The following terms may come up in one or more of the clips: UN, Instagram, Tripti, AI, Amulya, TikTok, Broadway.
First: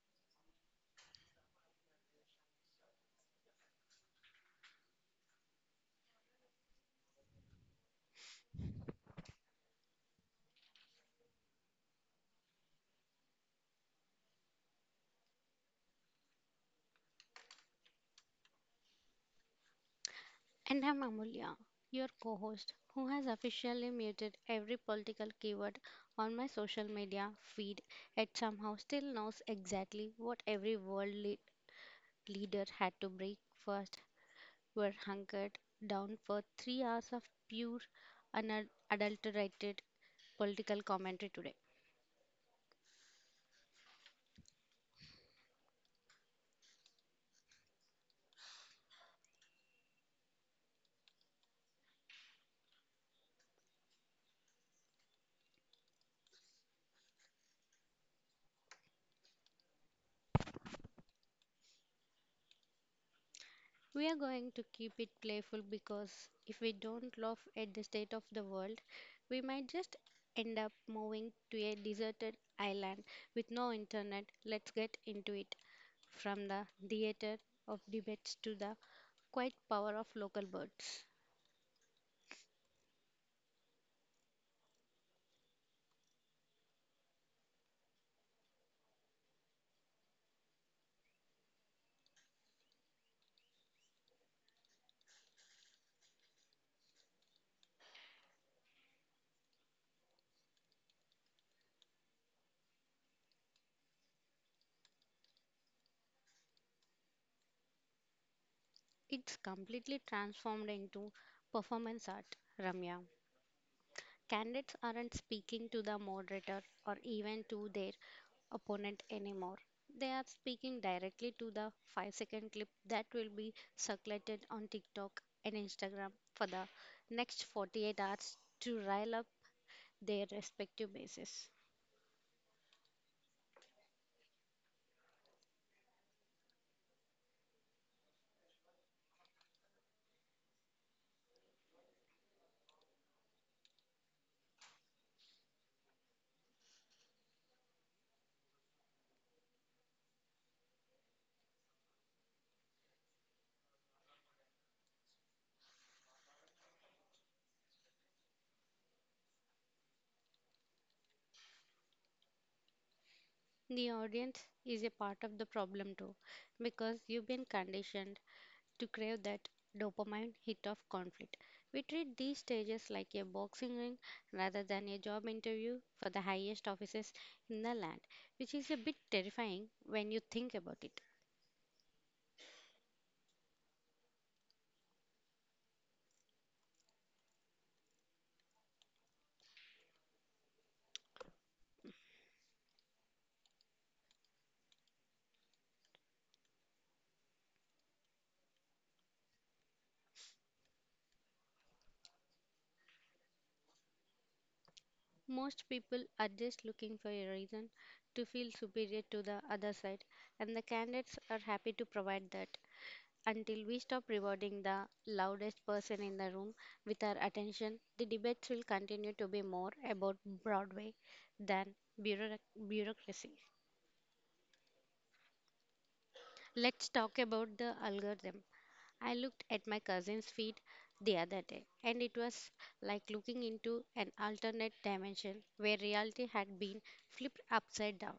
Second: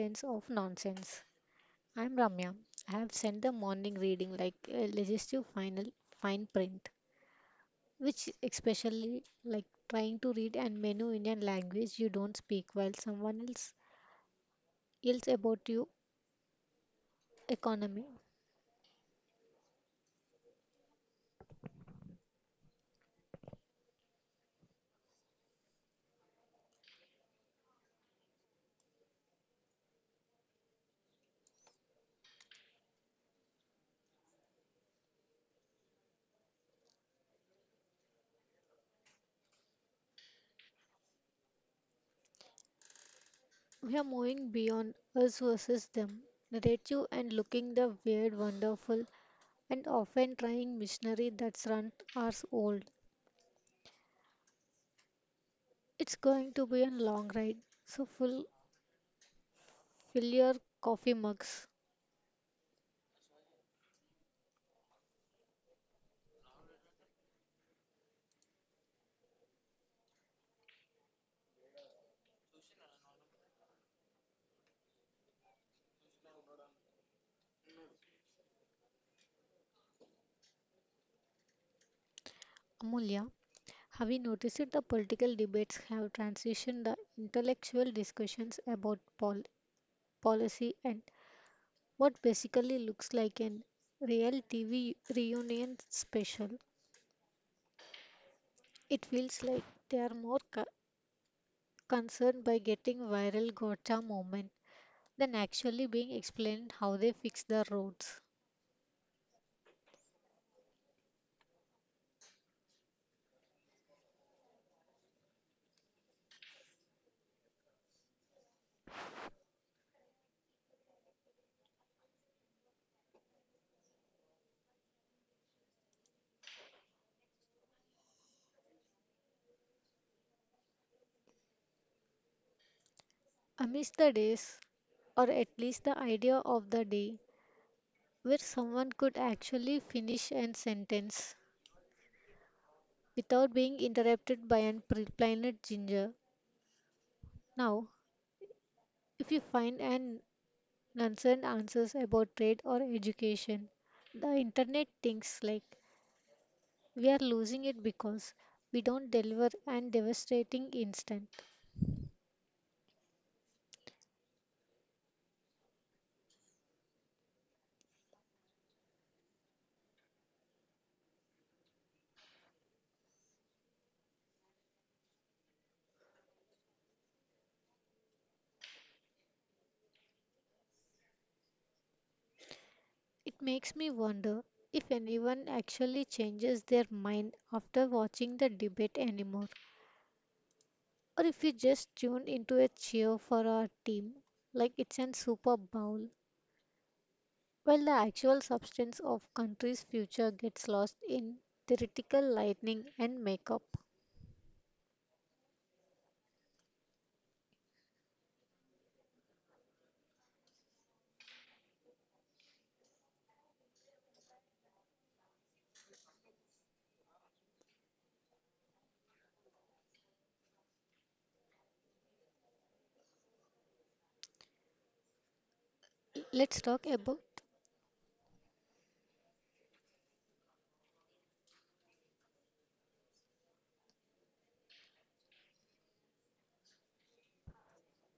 sense of nonsense. I'm Ramya. I have sent the morning reading like a legislative final fine print, which especially like trying to read and menu Indian language you don't speak while someone else yells about you economy. And I'm Amulya, your co host, who has officially muted every political keyword on my social media feed yet somehow still knows exactly what every world leader had to break 1st. Were We're hunkered down for 3 hours of pure, unadulterated political commentary today. We are moving beyond us versus them, narrative and looking the weird, wonderful, and often trying missionary that's run hours old. It's going to be a long ride, so full Fill your coffee mugs. We are going to keep it playful, because if we don't laugh at the state of the world, we might just end up moving to a deserted island with no internet. Let's get into it. From the theater of debates to the quiet power of local birds, Amulya, have you noticed that the political debates have transitioned the intellectual discussions about policy and what basically looks like an real TV reunion special? It feels like they are more concerned by getting viral gotcha moment than actually being explained how they fix the roads. it's completely transformed into performance art, Ramya. Candidates aren't speaking to the moderator or even to their opponent anymore. They are speaking directly to the 5-second clip that will be circulated on TikTok and Instagram for the next 48 hours to rile up their respective bases. I miss the days, or at least the idea of the day where someone could actually finish a sentence without being interrupted by an planet ginger. Now, if you find an nonsense answers about trade or education, the internet thinks like we are losing it because we don't deliver and devastating instant. The audience is a part of the problem too, because you've been conditioned to crave that dopamine hit of conflict. We treat these stages like a boxing ring rather than a job interview for the highest offices in the land, which is a bit terrifying when you think about it. It makes me wonder if anyone actually changes their mind after watching the debate anymore, or if you just tune into a cheer for our team like it's an Super Bowl, while the actual substance of country's future gets lost in theoretical lightning and makeup. Most people are just looking for a reason to feel superior to the other side, and the candidates are happy to provide that. Until we stop rewarding the loudest person in the room with our attention, the debates will continue to be more about Broadway than bureauc- bureaucracy. Let's talk Let's about. talk about the algorithm. I looked at my cousin's feed the other day, and it was like looking into an alternate dimension where reality had been flipped upside down.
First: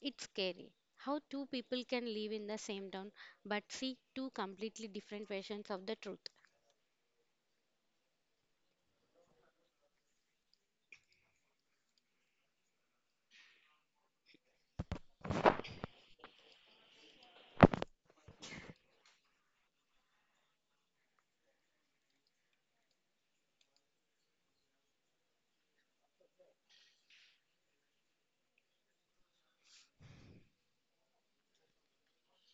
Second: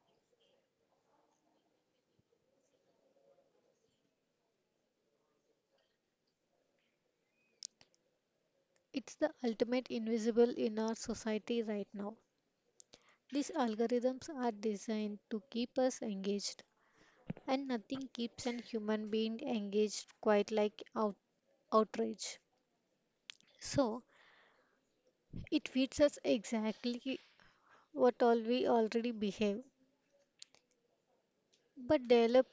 It's scary how two people can live in the same town but see two completely different versions of the truth. It's the ultimate invisible in our society right now. These algorithms are designed to keep us engaged, and nothing keeps an human being engaged quite like outrage. So, it feeds us exactly what all we already behave, but develop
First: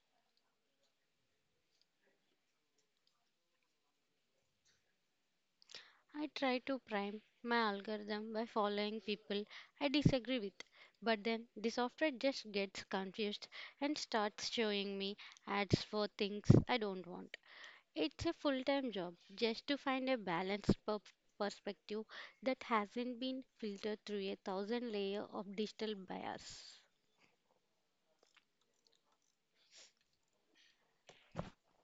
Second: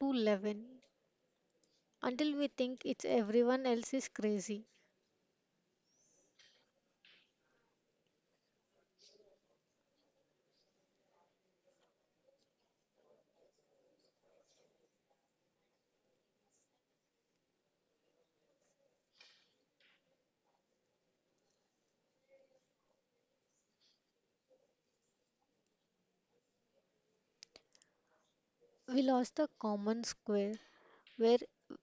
to leaven until we think it's everyone else is crazy. I try to prime my algorithm by following people I disagree with, but then the software just gets confused and starts showing me ads for things I don't want. It's a full time job just to find a balanced perspective that hasn't been filtered through a thousand layer of digital bias. We lost the common square where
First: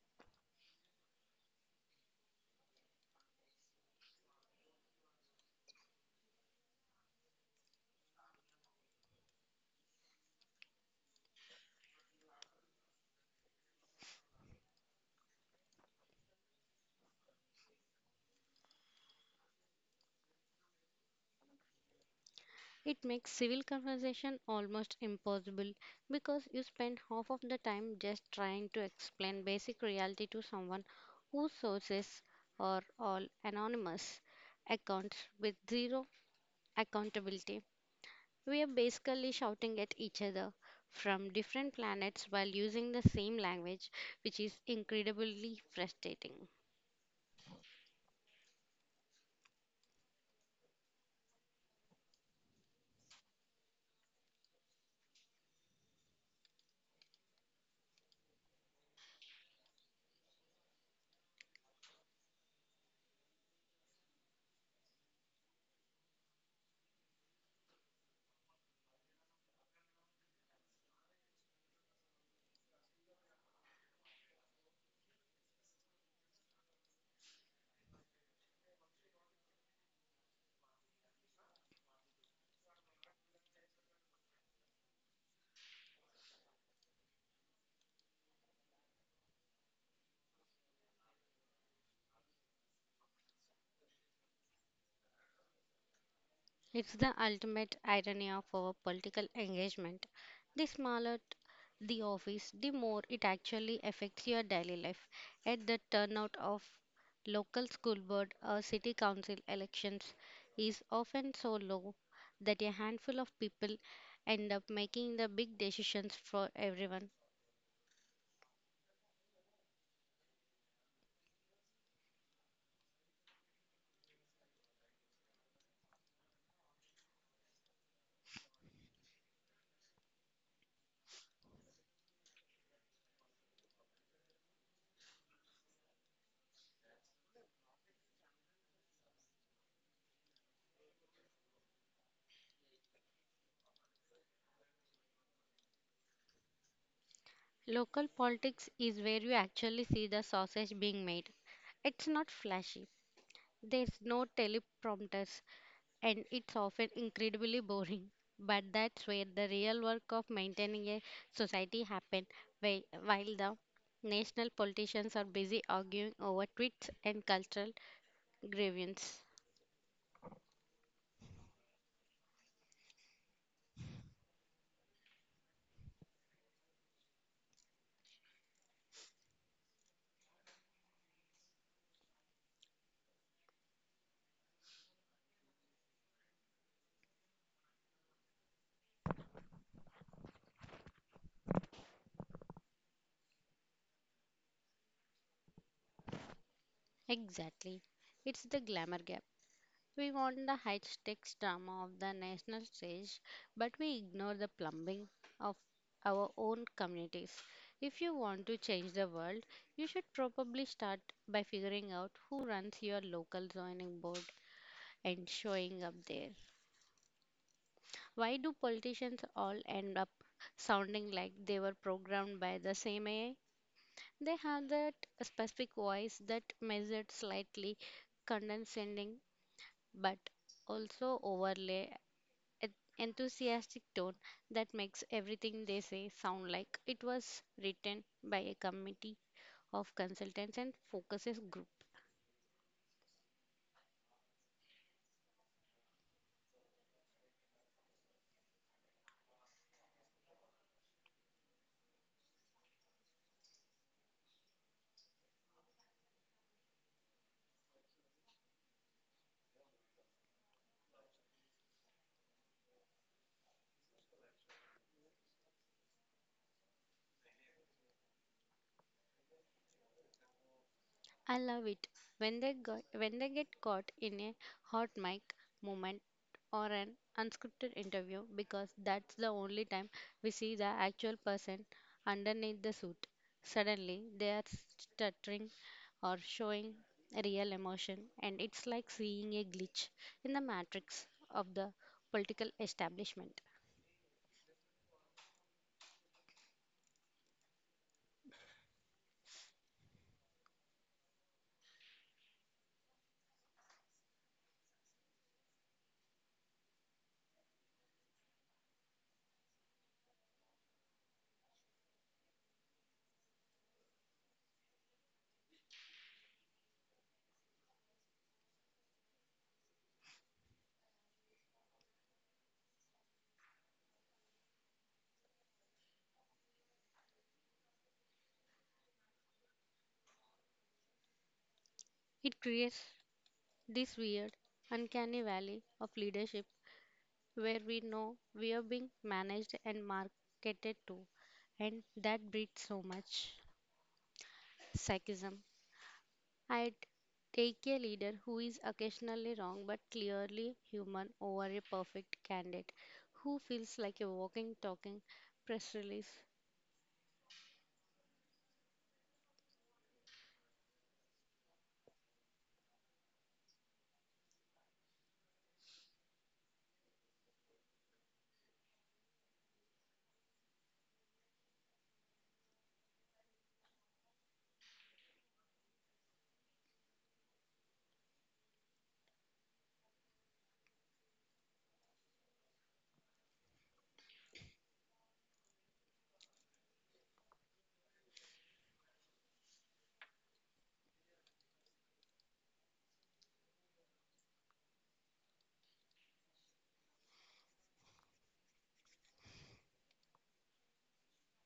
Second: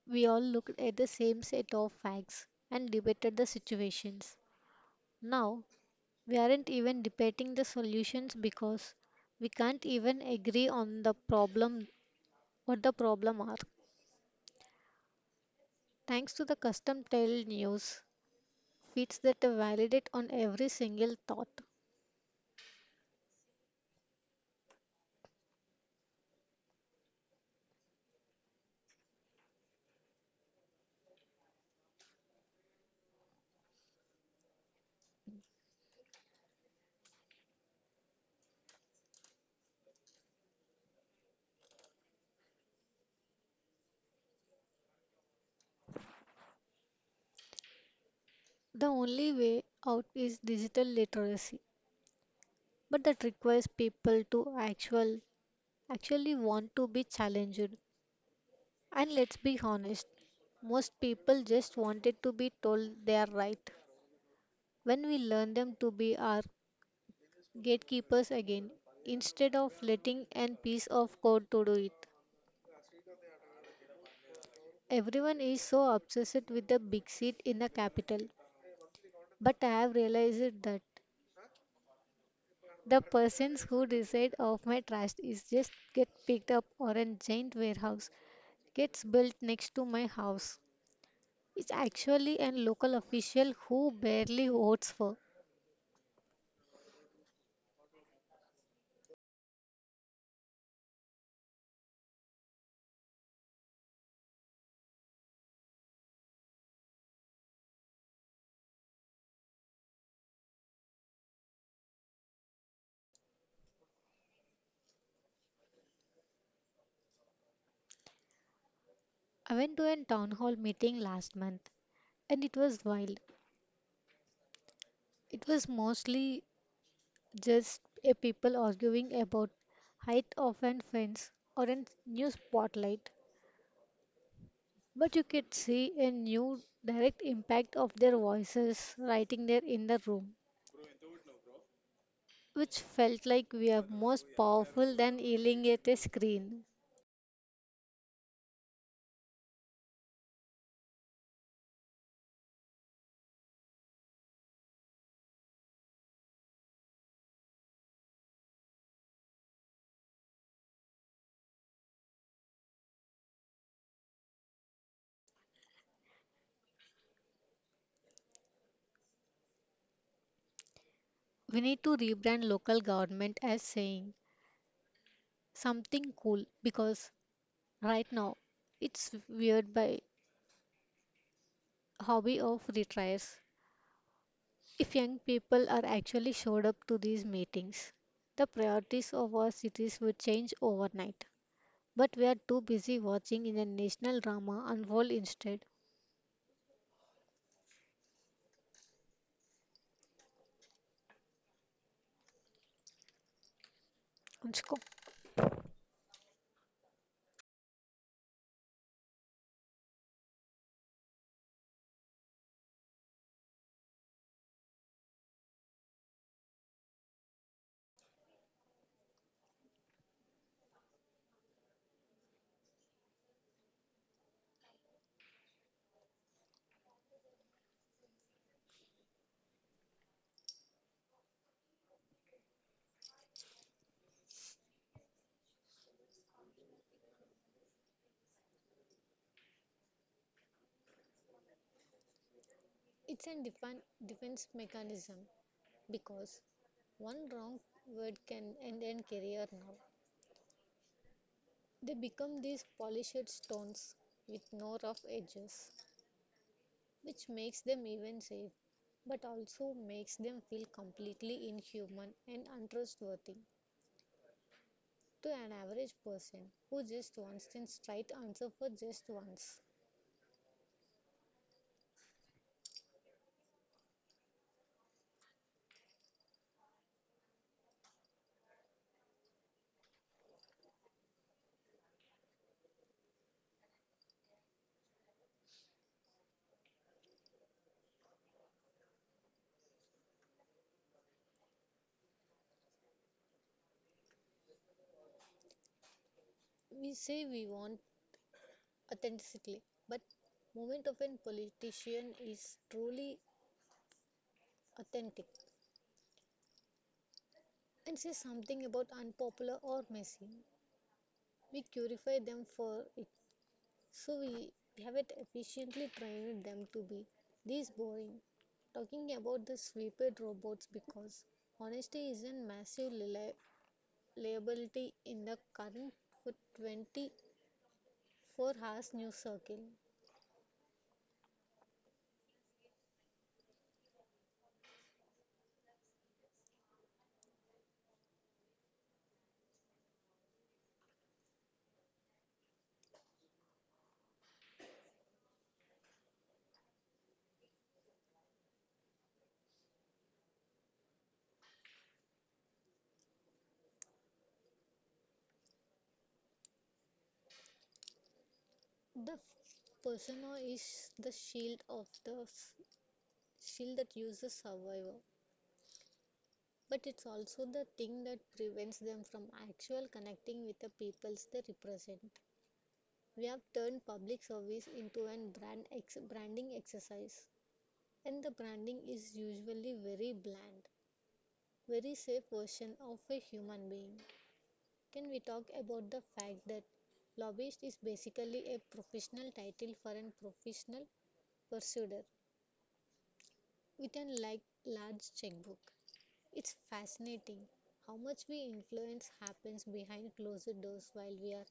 we all looked at the same set of facts and debated the situations. Now we aren't even debating the solutions because we can't even agree on the problem what the problem are. Thanks to the custom tailed news feeds that validate on every single thought. It makes civil conversation almost impossible, because you spend half of the time just trying to explain basic reality to someone whose sources are all anonymous accounts with zero accountability. We are basically shouting at each other from different planets while using the same language, which is incredibly frustrating. The only way out is digital literacy, but that requires people to actually want to be challenged, and let's be honest, most people just wanted to be told they are right. When we learn them to be our gatekeepers again instead of letting an piece of code to do it, everyone is so obsessed with the big seat in the capital, but I have realized that the persons who decide of my trust is just get picked up or a giant warehouse gets built next to my house. It's actually a local official who barely votes for. It's the ultimate irony of our political engagement. The smaller the office, the more it actually affects your daily life. At the turnout of local school board or city council elections is often so low that a handful of people end up making the big decisions for everyone. I went to a town hall meeting last month, and it was wild. It was mostly just a people arguing about height of a fence or a new spotlight. But you could see a new direct impact of their voices writing there in the room, which felt like we are more powerful than yelling at a screen. Local politics is where you actually see the sausage being made. It's not flashy. There's no teleprompters, and it's often incredibly boring. But that's where the real work of maintaining a society happens, while the national politicians are busy arguing over tweets and cultural grievances. We need to rebrand local government as saying something cool because right now it's weird by hobby of retires. If young people are actually showed up to these meetings, the priorities of our cities would change overnight. But we are too busy watching in a national drama unfold instead. Exactly. It's the glamour gap. We want the high stakes drama of the national stage, but we ignore the Unchko. plumbing of our own communities. If you want to change the world, you should probably start by figuring out who runs your local zoning board and showing up there. Why do politicians all end up sounding like they were programmed by the same AI? They have that specific voice, that measured, slightly condescending, but also overlay an enthusiastic tone, that makes everything they say sound like it was written by a committee of consultants and focuses group. It's a defense mechanism because one wrong word can end a career now. They become these polished stones with no rough edges, which makes them even safe, but also makes them feel completely inhuman and untrustworthy to an average person who just wants the straight answer for just once. I love it when they get caught in a hot mic moment or an unscripted interview, because that's the only time we see the actual person underneath the suit. Suddenly they are stuttering or showing real emotion, and it's like seeing a glitch in the matrix of the political establishment. We say we want authenticity, but moment of a politician is truly authentic and says something about unpopular or messy. We purify them for it. So we haven't efficiently trained them to be this boring. Talking about the sweeper robots because honesty is a massive liability in the current 24 hours news circle. It creates this weird uncanny valley of leadership where we know we are being managed and marketed to, and that breeds so much psychism. I'd take a leader who is occasionally wrong but clearly human over a perfect candidate who feels like a walking, talking press release. The persona is the shield of the shield that uses survivor, but it's also the thing that prevents them from actual connecting with the peoples they represent. We have turned public service into an branding exercise, and the branding is usually very bland, very safe version of a human being. Can we talk about the fact that lobbyist is basically a professional title for a professional pursuer with a like large checkbook? It's fascinating how much we influence happens behind closed doors while we are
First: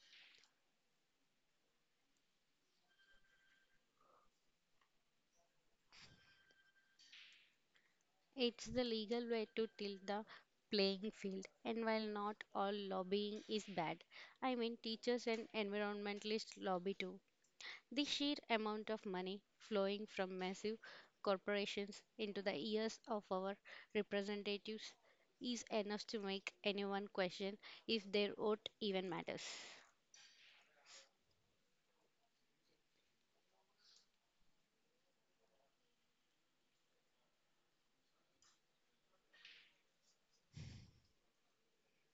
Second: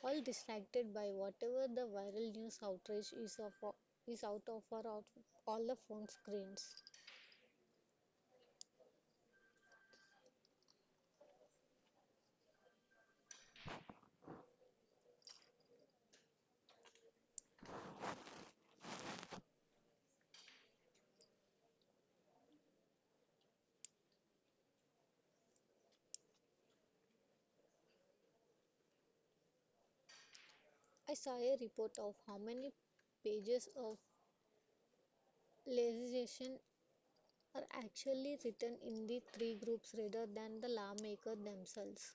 all distracted by whatever the viral news outrage is of is out of our out, all the phone screens. It's the legal way to tilt the playing field, and while not all lobbying is bad, I mean, teachers and environmentalists lobby too. The sheer amount of money flowing from massive corporations into the ears of our representatives is enough to make anyone question if their vote even matters. I saw a report of how many pages of legislation are actually written in the three groups rather than the lawmakers themselves.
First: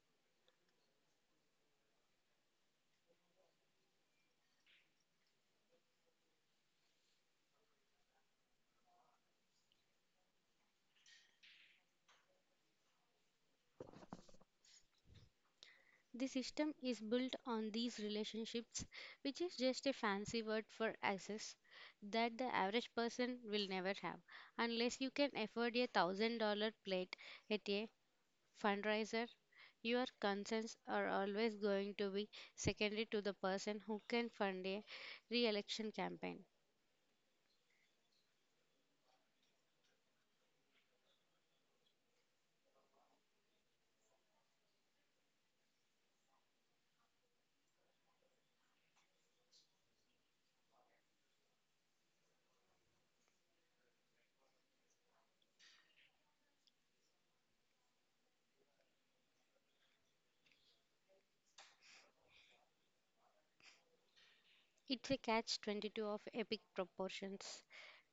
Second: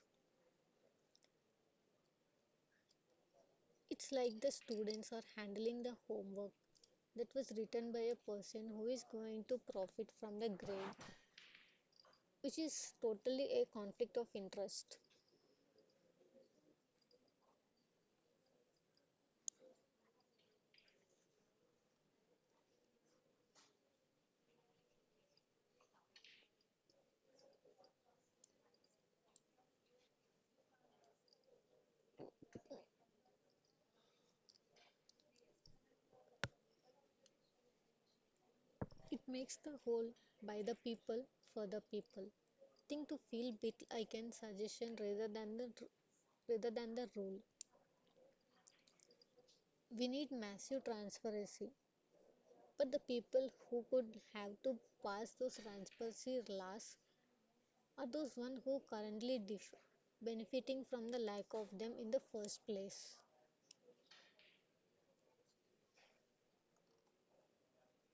It's like the students are handling the homework that was written by a person who is going to profit from the grade, which is totally a conflict of interest. The system is built on these relationships, which is just a fancy word for access that the average person will never have. Unless you can afford $1,000 plate at a fundraiser, your concerns are always going to be secondary to the person who can fund a re election campaign. It makes the whole by the people for the people thing to feel bit I can suggestion rather than the rule. We need massive transparency, but the people who could have to pass those transparency laws are those one who currently benefiting from the lack of them in the first place. It's a catch 22 of epic proportions.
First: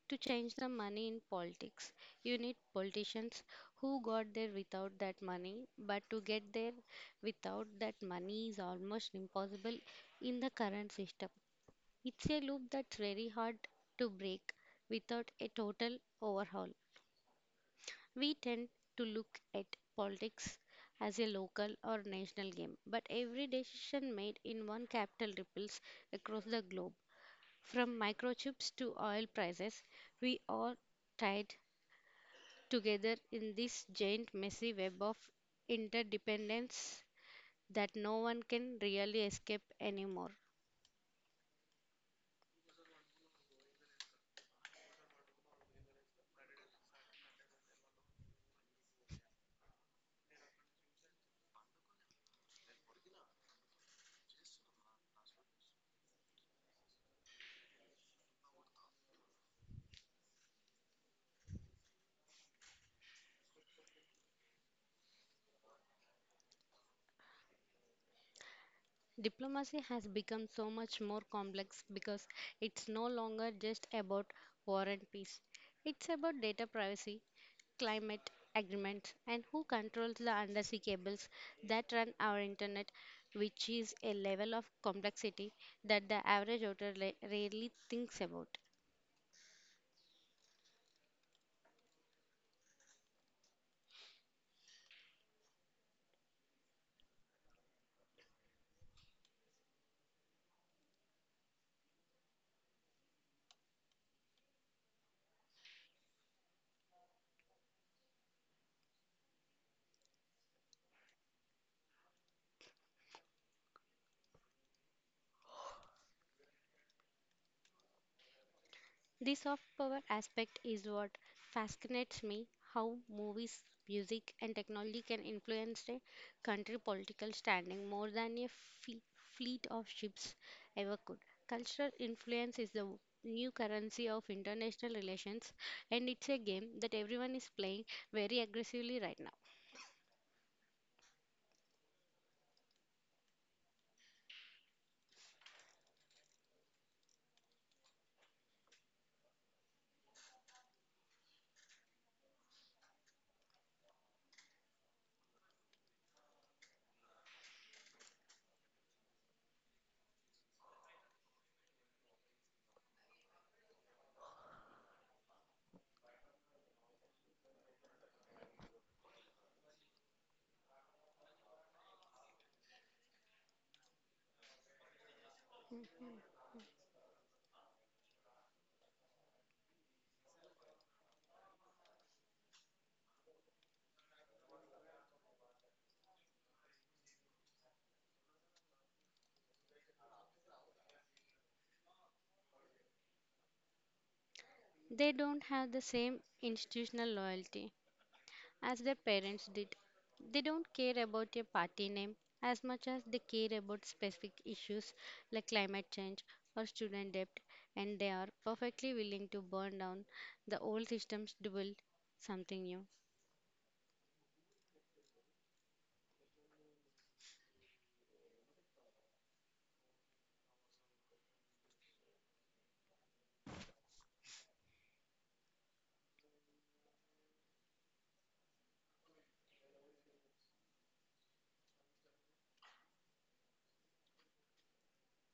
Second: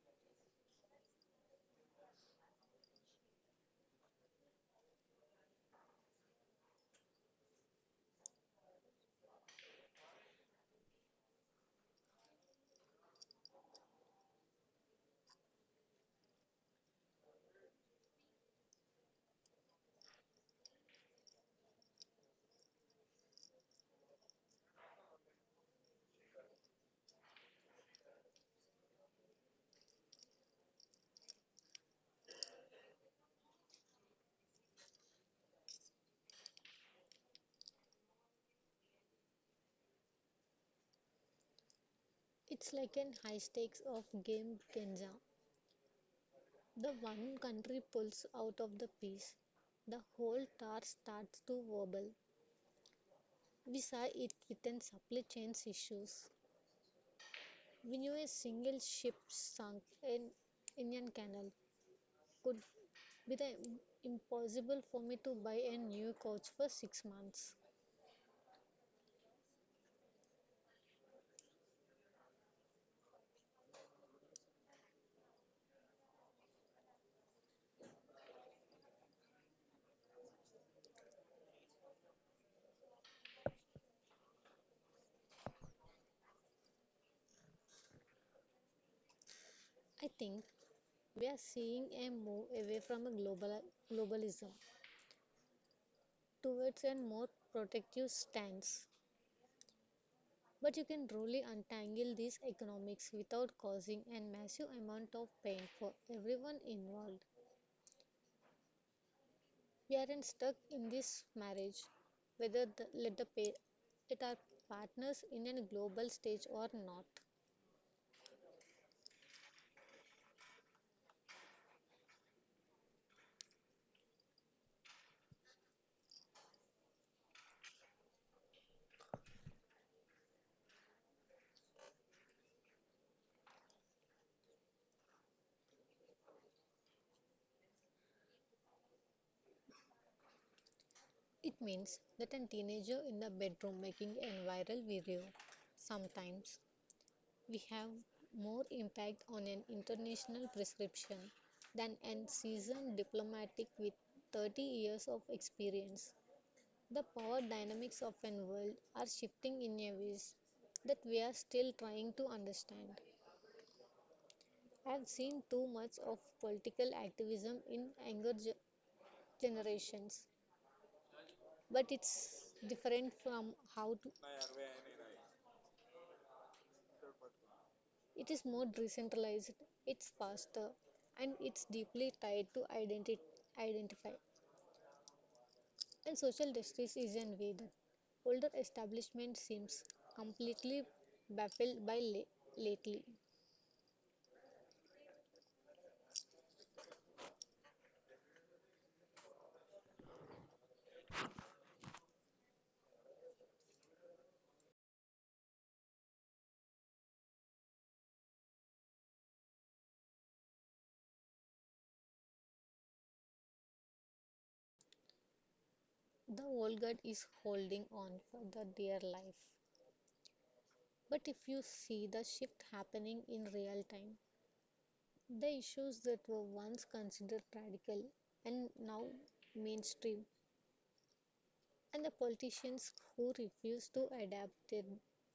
To change the money in politics, you need politicians who got there without that money, but to get there without that money is almost impossible in the current system. It's a loop that's very hard to break without a total overhaul. We tend to look at politics as a local or national game, but every decision made in one capital ripples across the globe. From microchips to oil prices, we are tied together in this giant, messy web of interdependence that no one can really escape anymore. It's like an high stakes of game Kenja. The one country pulls out of the piece, the whole tar starts to wobble. We saw it threaten supply chain issues. We knew a single ship sunk in Indian Canal could be the impossible for me to buy a new couch for 6 months. Diplomacy has become so much more complex, because it's no longer just about war and peace. It's about data privacy, climate agreements, and who controls the undersea cables that run our internet, which is a level of complexity that the average voter rarely thinks about. I think we are seeing a move away from a globalism towards a more protective stance. But you can truly untangle these economics without causing a massive amount of pain for everyone involved. We are not stuck in this marriage, whether the, let the pair let our partners in a global stage or not. The soft power aspect is what fascinates me, how movies, music, and technology can influence a country political standing more than a fleet of ships ever could. Cultural influence is the new currency of international relations, and it's a game that everyone is playing very aggressively right now. It means that a teenager in the bedroom making a viral video. Sometimes we have more impact on an international prescription than a seasoned diplomatic with 30 years of experience. The power dynamics of an world are shifting in a ways that we are still trying to understand. I have seen too much of political activism in younger generations, but it's different from how to, it is more decentralized, it's faster, and it's deeply tied to identity identify. And social justice is an way that older establishment seems completely baffled by lately. They don't have the same institutional loyalty as their parents did. They don't care about your party name as much as they care about specific issues like climate change or student debt, and they are perfectly willing to burn down the old systems to build something new. The old guard is holding on for the dear life. But if you see the shift happening in real time, the issues that were once considered radical and now mainstream, and the politicians who refuse to adapt it,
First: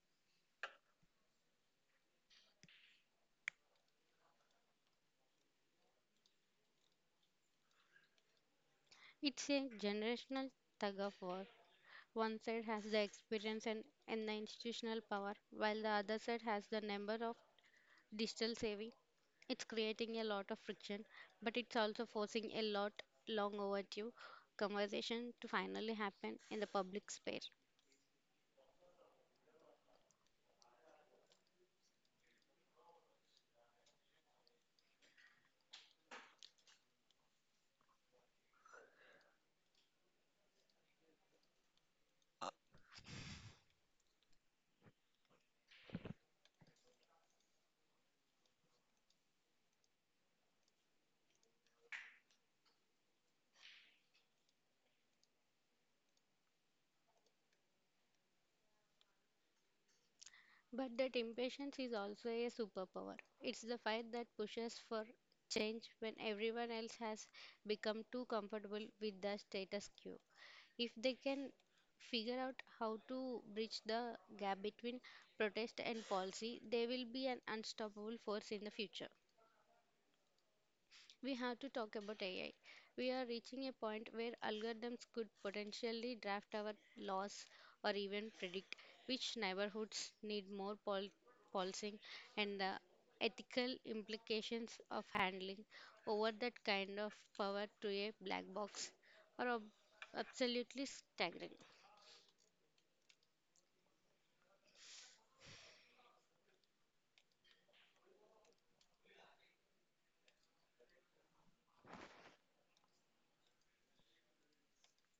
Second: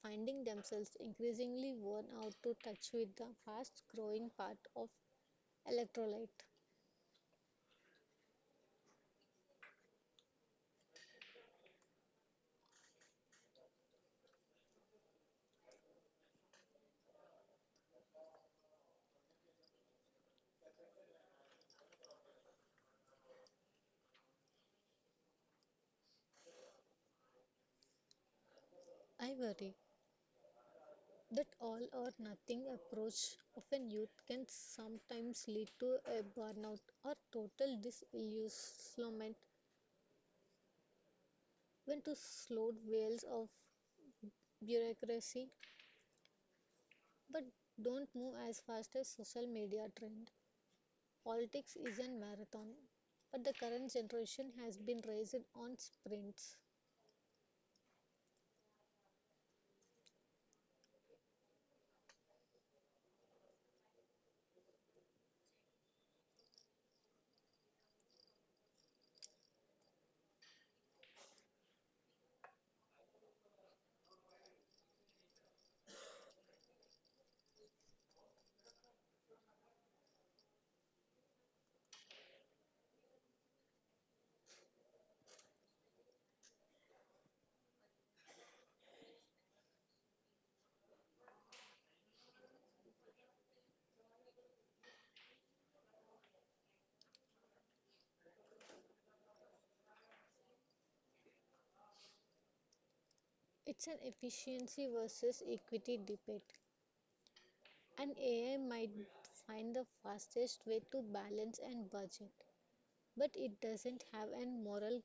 finding themselves increasingly worn out to touch with the fast growing part of electrolyte. It's a generational tug of war. One side has the experience and the institutional power, while the other side has the number of digital savvy. It's creating a lot of friction, but it's also forcing a lot long overdue conversation to finally happen in the public space. I worry that all or nothing approach of a youth can sometimes lead to a burnout or total disillusionment when too slow wheels of bureaucracy, but don't move as fast as social media trend. Politics is a marathon, but the current generation has been raised on sprints. But that impatience is also a superpower. It's the fight that pushes for change when everyone else has become too comfortable with the status quo. If they can figure out how to bridge the gap between protest and policy, they will be an unstoppable force in the future. We have to talk about AI. We are reaching a point where algorithms could potentially draft our laws or even predict which neighborhoods need more policing, and the ethical implications of handling over that kind of power to a black box are absolutely staggering. It's an efficiency versus equity debate, and AI might find the fastest way to balance and budget, but it doesn't have a moral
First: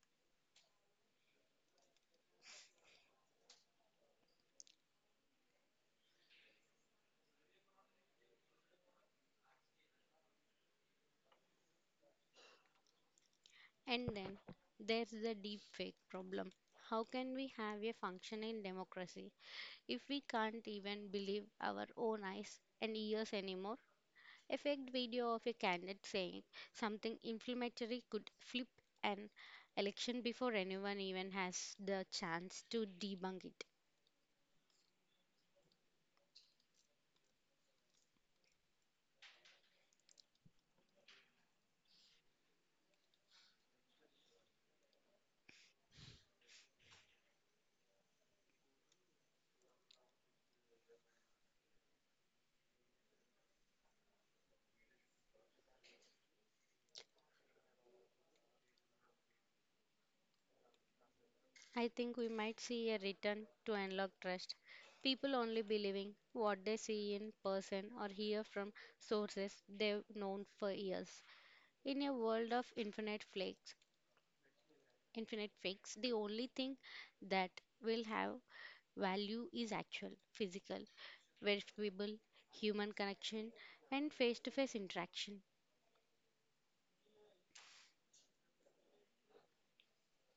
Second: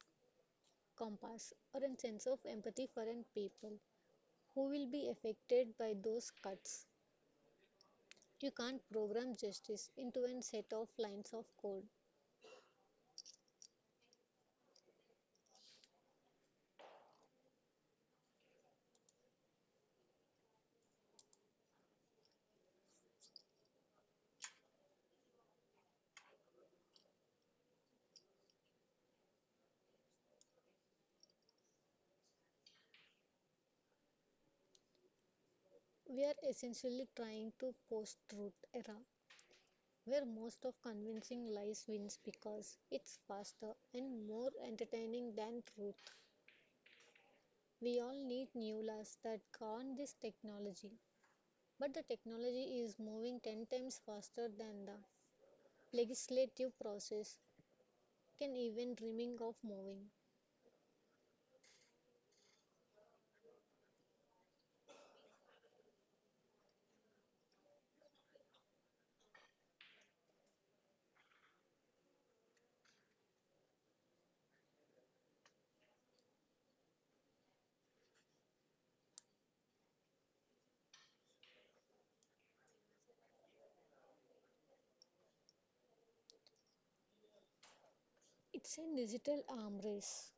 compass or a sense of empathy for an people who will be affected by those cuts. You can't program justice into a set of lines of code. And then there's the deep fake problem. How can we have a functioning democracy if we can't even believe our own eyes and ears anymore? A fake video of a candidate saying something inflammatory could flip an election before anyone even has the chance to debunk it. We are essentially trying to post-truth era where most of convincing lies wins because it's faster and more entertaining than truth. We all need new laws that govern this technology, but the technology is moving 10 times faster than the legislative process can even dreaming of moving. I think we might see a return to unlock trust, people only believing what they see in person or hear from sources they've known for years. In a world of infinite flakes, infinite fix, the only thing that will have value is actual, physical, verifiable human connection and face to face interaction. It's a digital arm race.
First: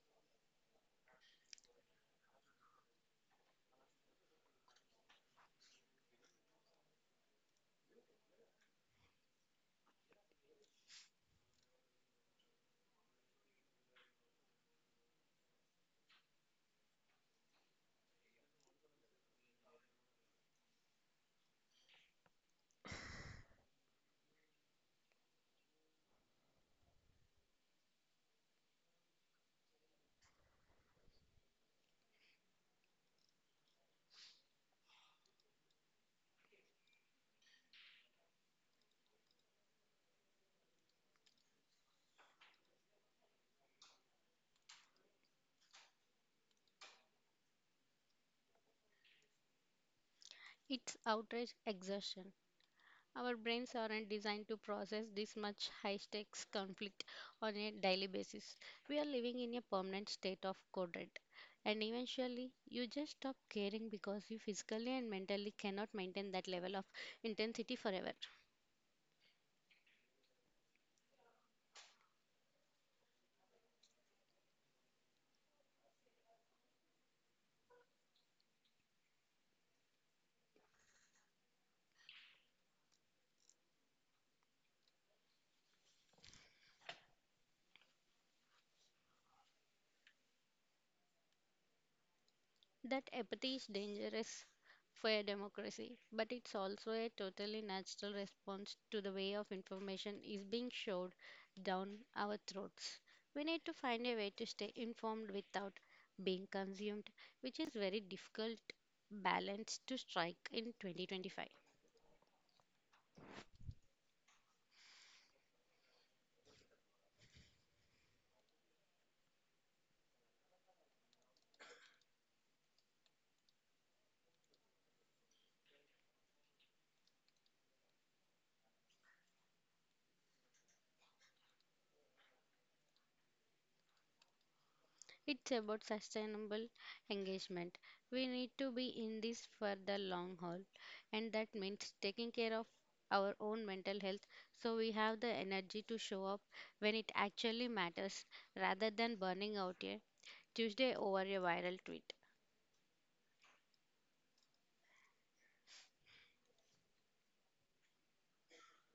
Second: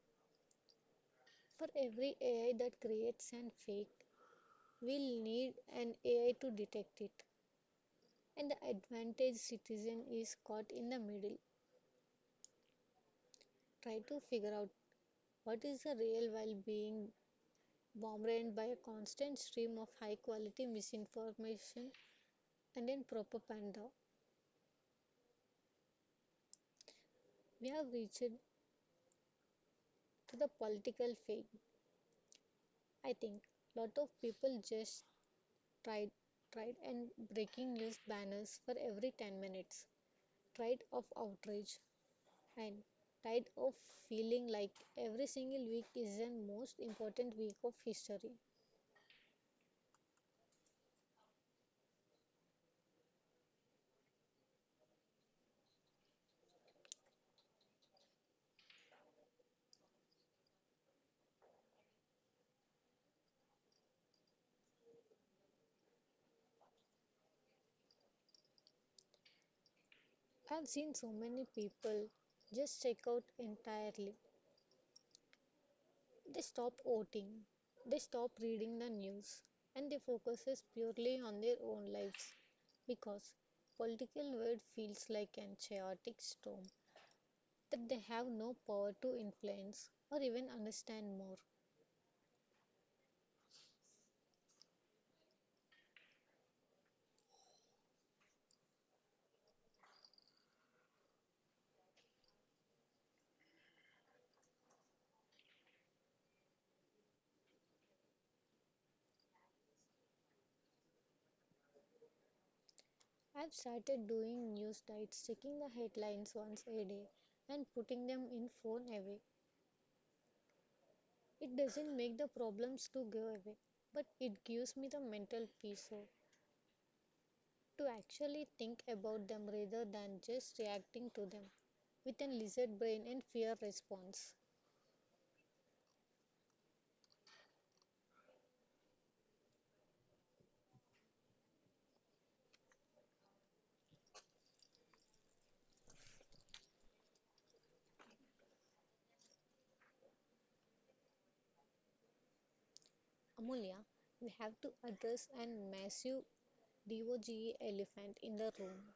For every AI that creates an fake, we'll need an AI to detect it, and the advantaged citizen is caught in the middle, try to figure out what is the real while being bombarded by a constant stream of high quality misinformation and then propaganda. We have reached to the political phase. I think lot of people just tried tried and breaking news banners for every 10 minutes, tried of outrage, and tired of feeling like every single week is the most important week of history. It's outrage exertion. Our brains aren't designed to process this much high stakes conflict on a daily basis. We are living in a permanent state of code red, and eventually, you just stop caring, because you physically and mentally cannot maintain that level of intensity forever. I've seen so many people just check out entirely. They stop voting, they stop reading the news, and they focus purely on their own lives because political world feels like an chaotic storm that they have no power to influence or even understand more. That apathy is dangerous for a democracy, but it's also a totally natural response to the way of information is being shoved down our throats. We need to find a way to stay informed without being consumed, which is very difficult balance to strike in 2025. I've started doing news diets, checking the headlines once a day and putting them in phone away. It doesn't make the problems to go away, but it gives me the mental peace. So to actually think about them rather than just reacting to them with a lizard brain and fear response. It's about sustainable engagement. We need to be in this for the long haul, and that means taking care of our own mental health, so we have the energy to show up when it actually matters rather than burning out a Tuesday over a viral tweet. Amulya, we have to address a massive DOGE elephant in the room,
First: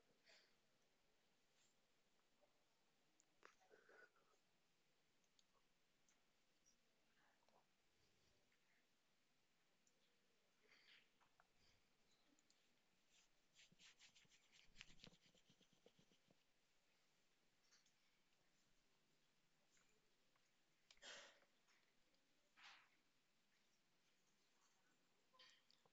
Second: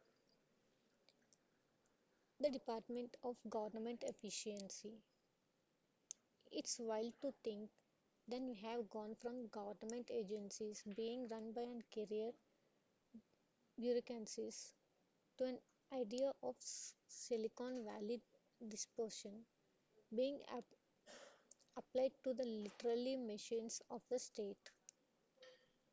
the Department of Government Efficiency. It's wild to think then we have gone from government agencies being run by an career bureaucracies to an idea of Silicon Valley dispersion being up applied to the literally machines of the state.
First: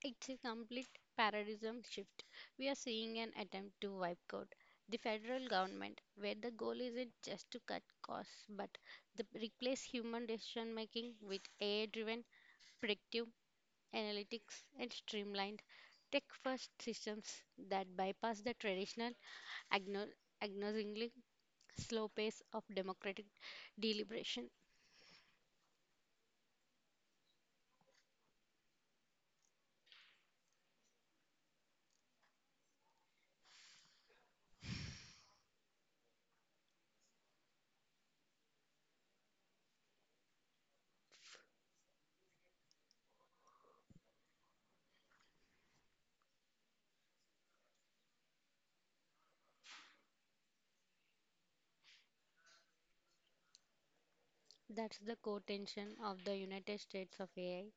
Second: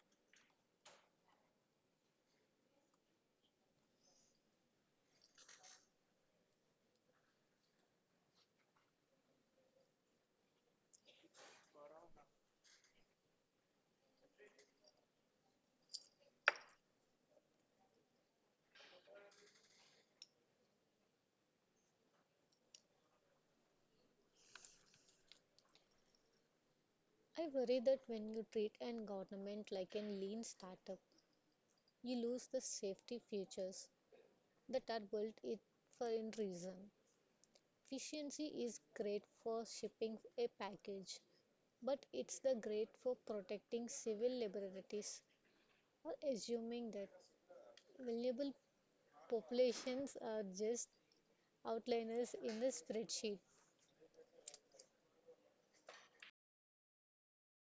It's a complete paradigm shift. We are seeing an attempt to wipe out the federal government, where the goal isn't just to cut costs but to replace human decision making with AI driven predictive analytics, and streamlined tech first systems that bypass the traditional, agno- agonizingly slow pace of democratic deliberation. I worry that when you treat an government like a lean startup, you lose the safety features that are built in for in reason. Efficiency is great for shipping a package, but it's the great for protecting civil liberties or assuming that vulnerable populations are just outliners in the spreadsheet. That's the core tension of the United States of AI.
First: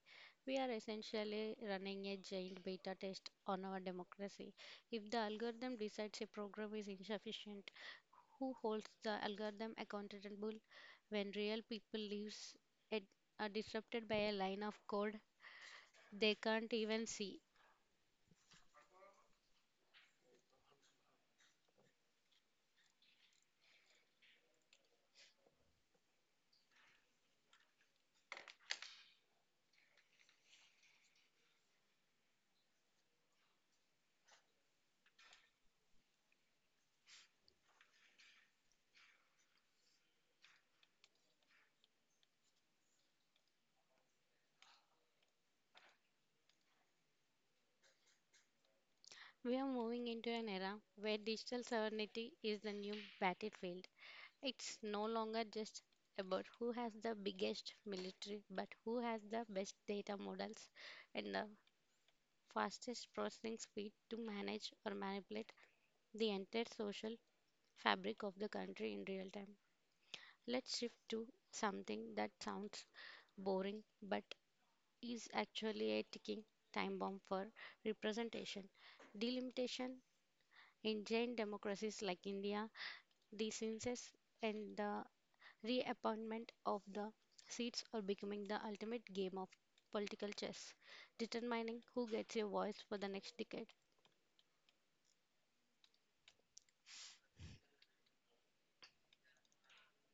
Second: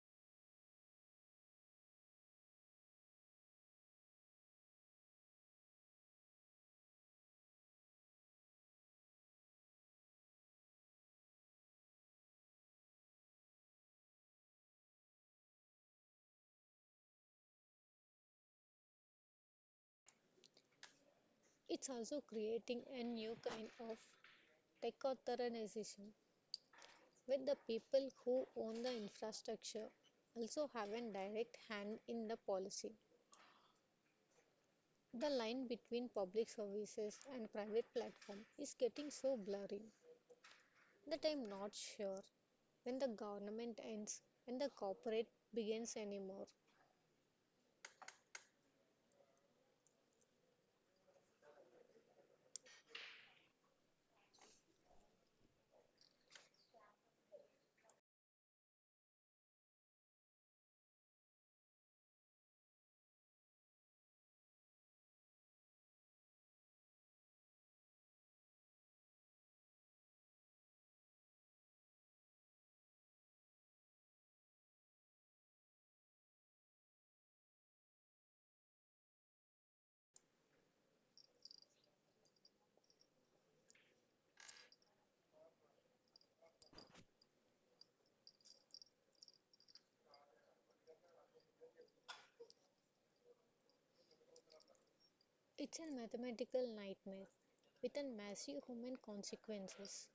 We are essentially running a giant beta test on our democracy. If the algorithm decides a program is insufficient, who holds the algorithm accountable when real people lives it are disrupted by a line of code they can't even see? It's also creating a new kind of tech authorization with the people who own the infrastructure also having direct hand in the policy. The line between public services and private platform is getting so blurry that I'm not sure when the government ends and the corporate begins anymore. We are moving into an era where digital sovereignty is the new battlefield. It's no longer just about who has the biggest military, but who has the best data models and the fastest processing speed to manage or manipulate the entire social fabric of the country in real time. Let's shift to something that sounds boring but is actually a ticking time bomb for representation. Delimitation in giant democracies like India, the census and the reappointment of the seats are becoming the ultimate game of political chess, determining who gets a voice for the next decade. It's a mathematical nightmare with a massive human consequences.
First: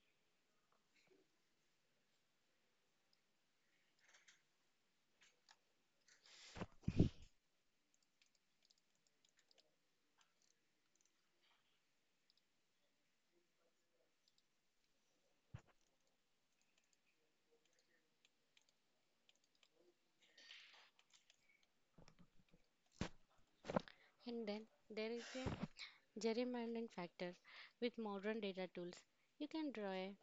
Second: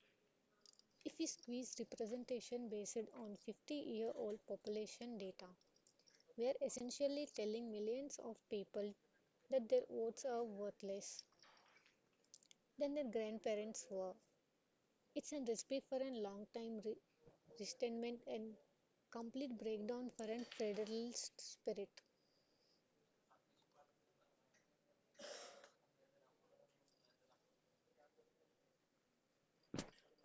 If we squeeze representation based on 50-year-old population data, we're essentially telling millions of people that their votes are worthless than their grandparents were. It's a recipe for a long time resentment and complete breakdown for a federalist spirit. And then there is a gerrymandering factor with modern data tools. You can draw a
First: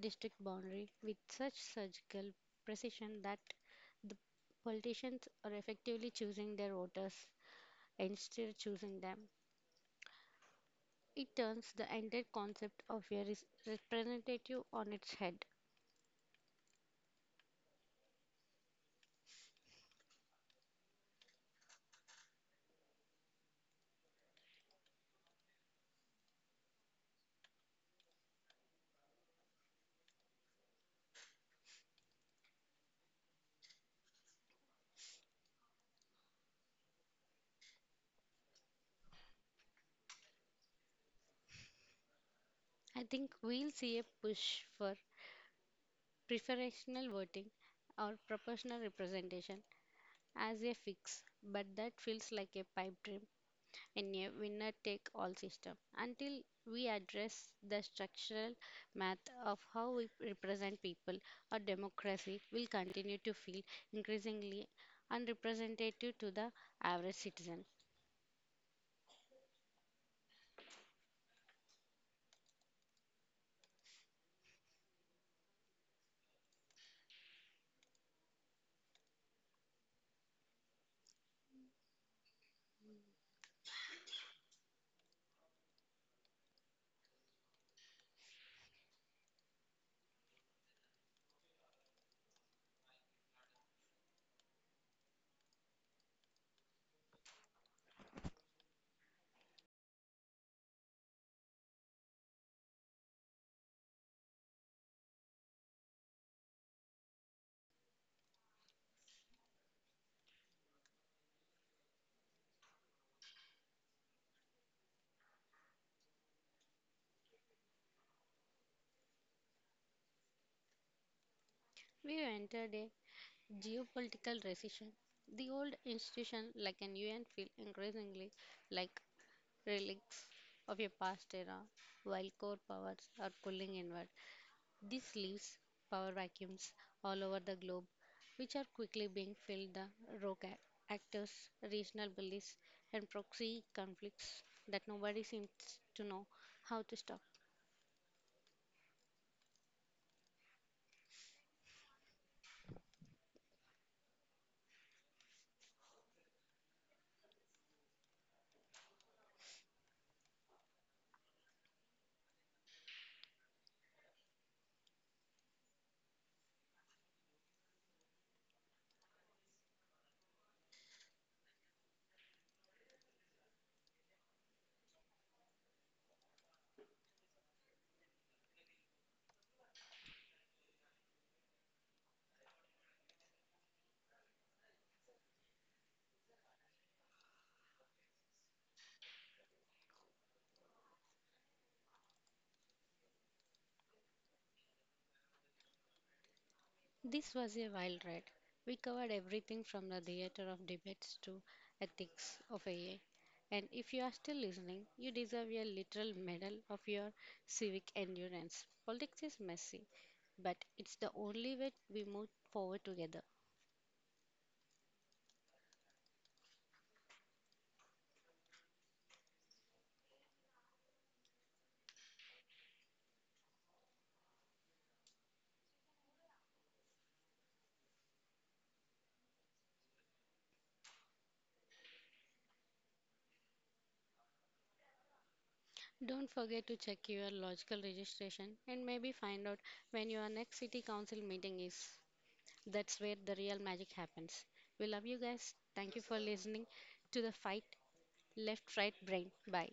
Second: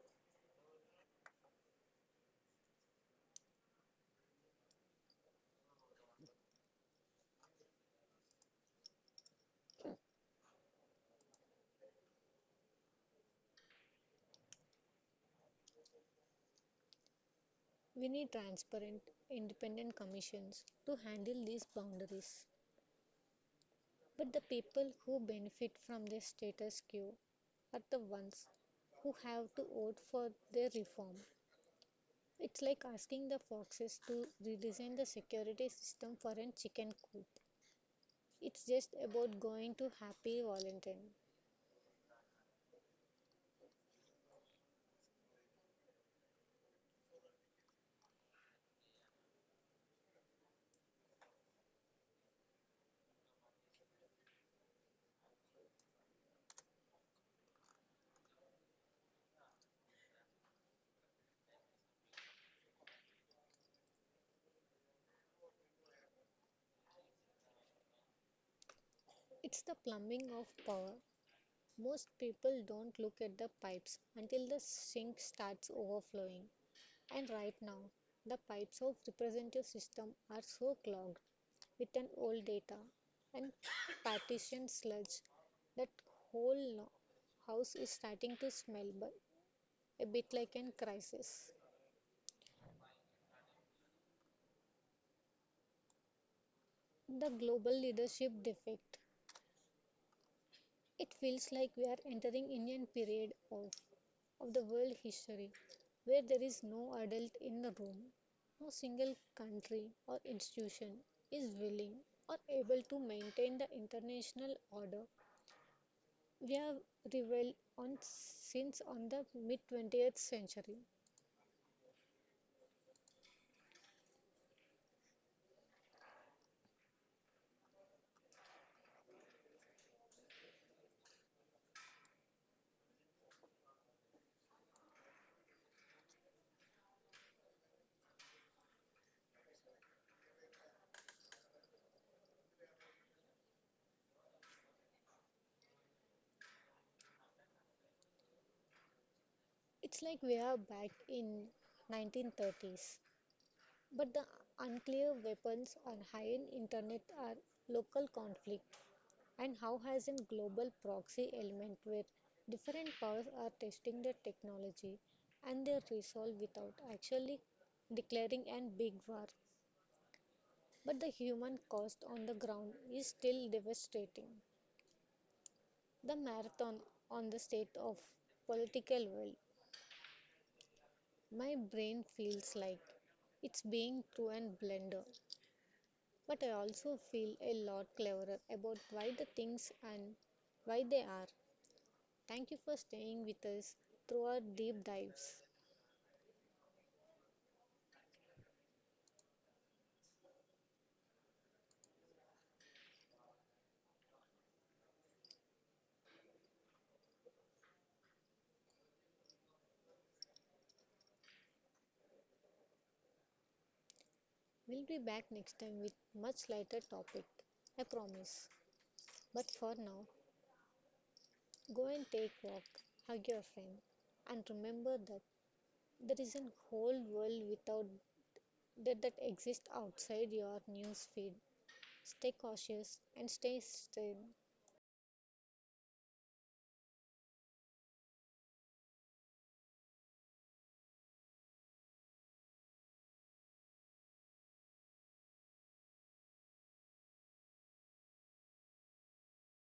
district boundary with such surgical precision that the politicians are effectively choosing their voters instead of choosing them. It turns the entire concept of a representative on its head. We need transparent, independent commissions to handle these boundaries. But the people who benefit from this status quo are the ones who have to vote for their reform. It's like asking the foxes to redesign the security system for a chicken coop. It's just about going to happy Valentine. I think we'll see a push for preferential voting or proportional representation as a fix, but that feels like a pipe dream in a winner take all system. Until we address the structural math of how we represent people, our democracy will continue to feel increasingly unrepresentative to the average citizen. It's the plumbing of power. Most people don't look at the pipes until the sink starts overflowing. And right now, the pipes of representative system are so clogged with an old data and partition sludge that whole house is starting to smell a bit like a crisis. The global leadership defect. It feels like we are entering Indian period of the world history where there is no adult in the room. No single country or institution is willing or able to maintain the international order we have reveled on since on the mid 20th century. We have entered a geopolitical recession. The old institution like an un feel increasingly like relics of a past era, while core powers are pulling inward. This leaves power vacuums all over the globe, which are quickly being filled the rogue actors, regional bullies, and proxy conflicts that nobody seems to know how to stop. It's like we are back in 1930s, but the unclear weapons on high-end internet are local conflict and how has in global proxy element where different powers are testing the technology and their resolve without actually declaring an big war, but the human cost on the ground is still devastating. The marathon on the state of political will, my brain feels like it's being through a blender, but I also feel a lot cleverer about why the things and why they are. Thank you for staying with us through our deep dives. This was a wild ride. We covered everything from the theater of debates to ethics of AI. And if you are still listening, you deserve a literal medal of your civic endurance. Politics is messy, but it's the only way we move forward together. We'll be back next time with much lighter topic. I promise. But for now, go and take walk, hug your friend, and remember that there is a whole world without that that exists outside your news feed. Stay cautious and stay still. Don't forget to check your logical registration and maybe find out when your next city council meeting is. That's where the real magic happens. We love you guys. Thank you for listening to the fight left right brain. Bye.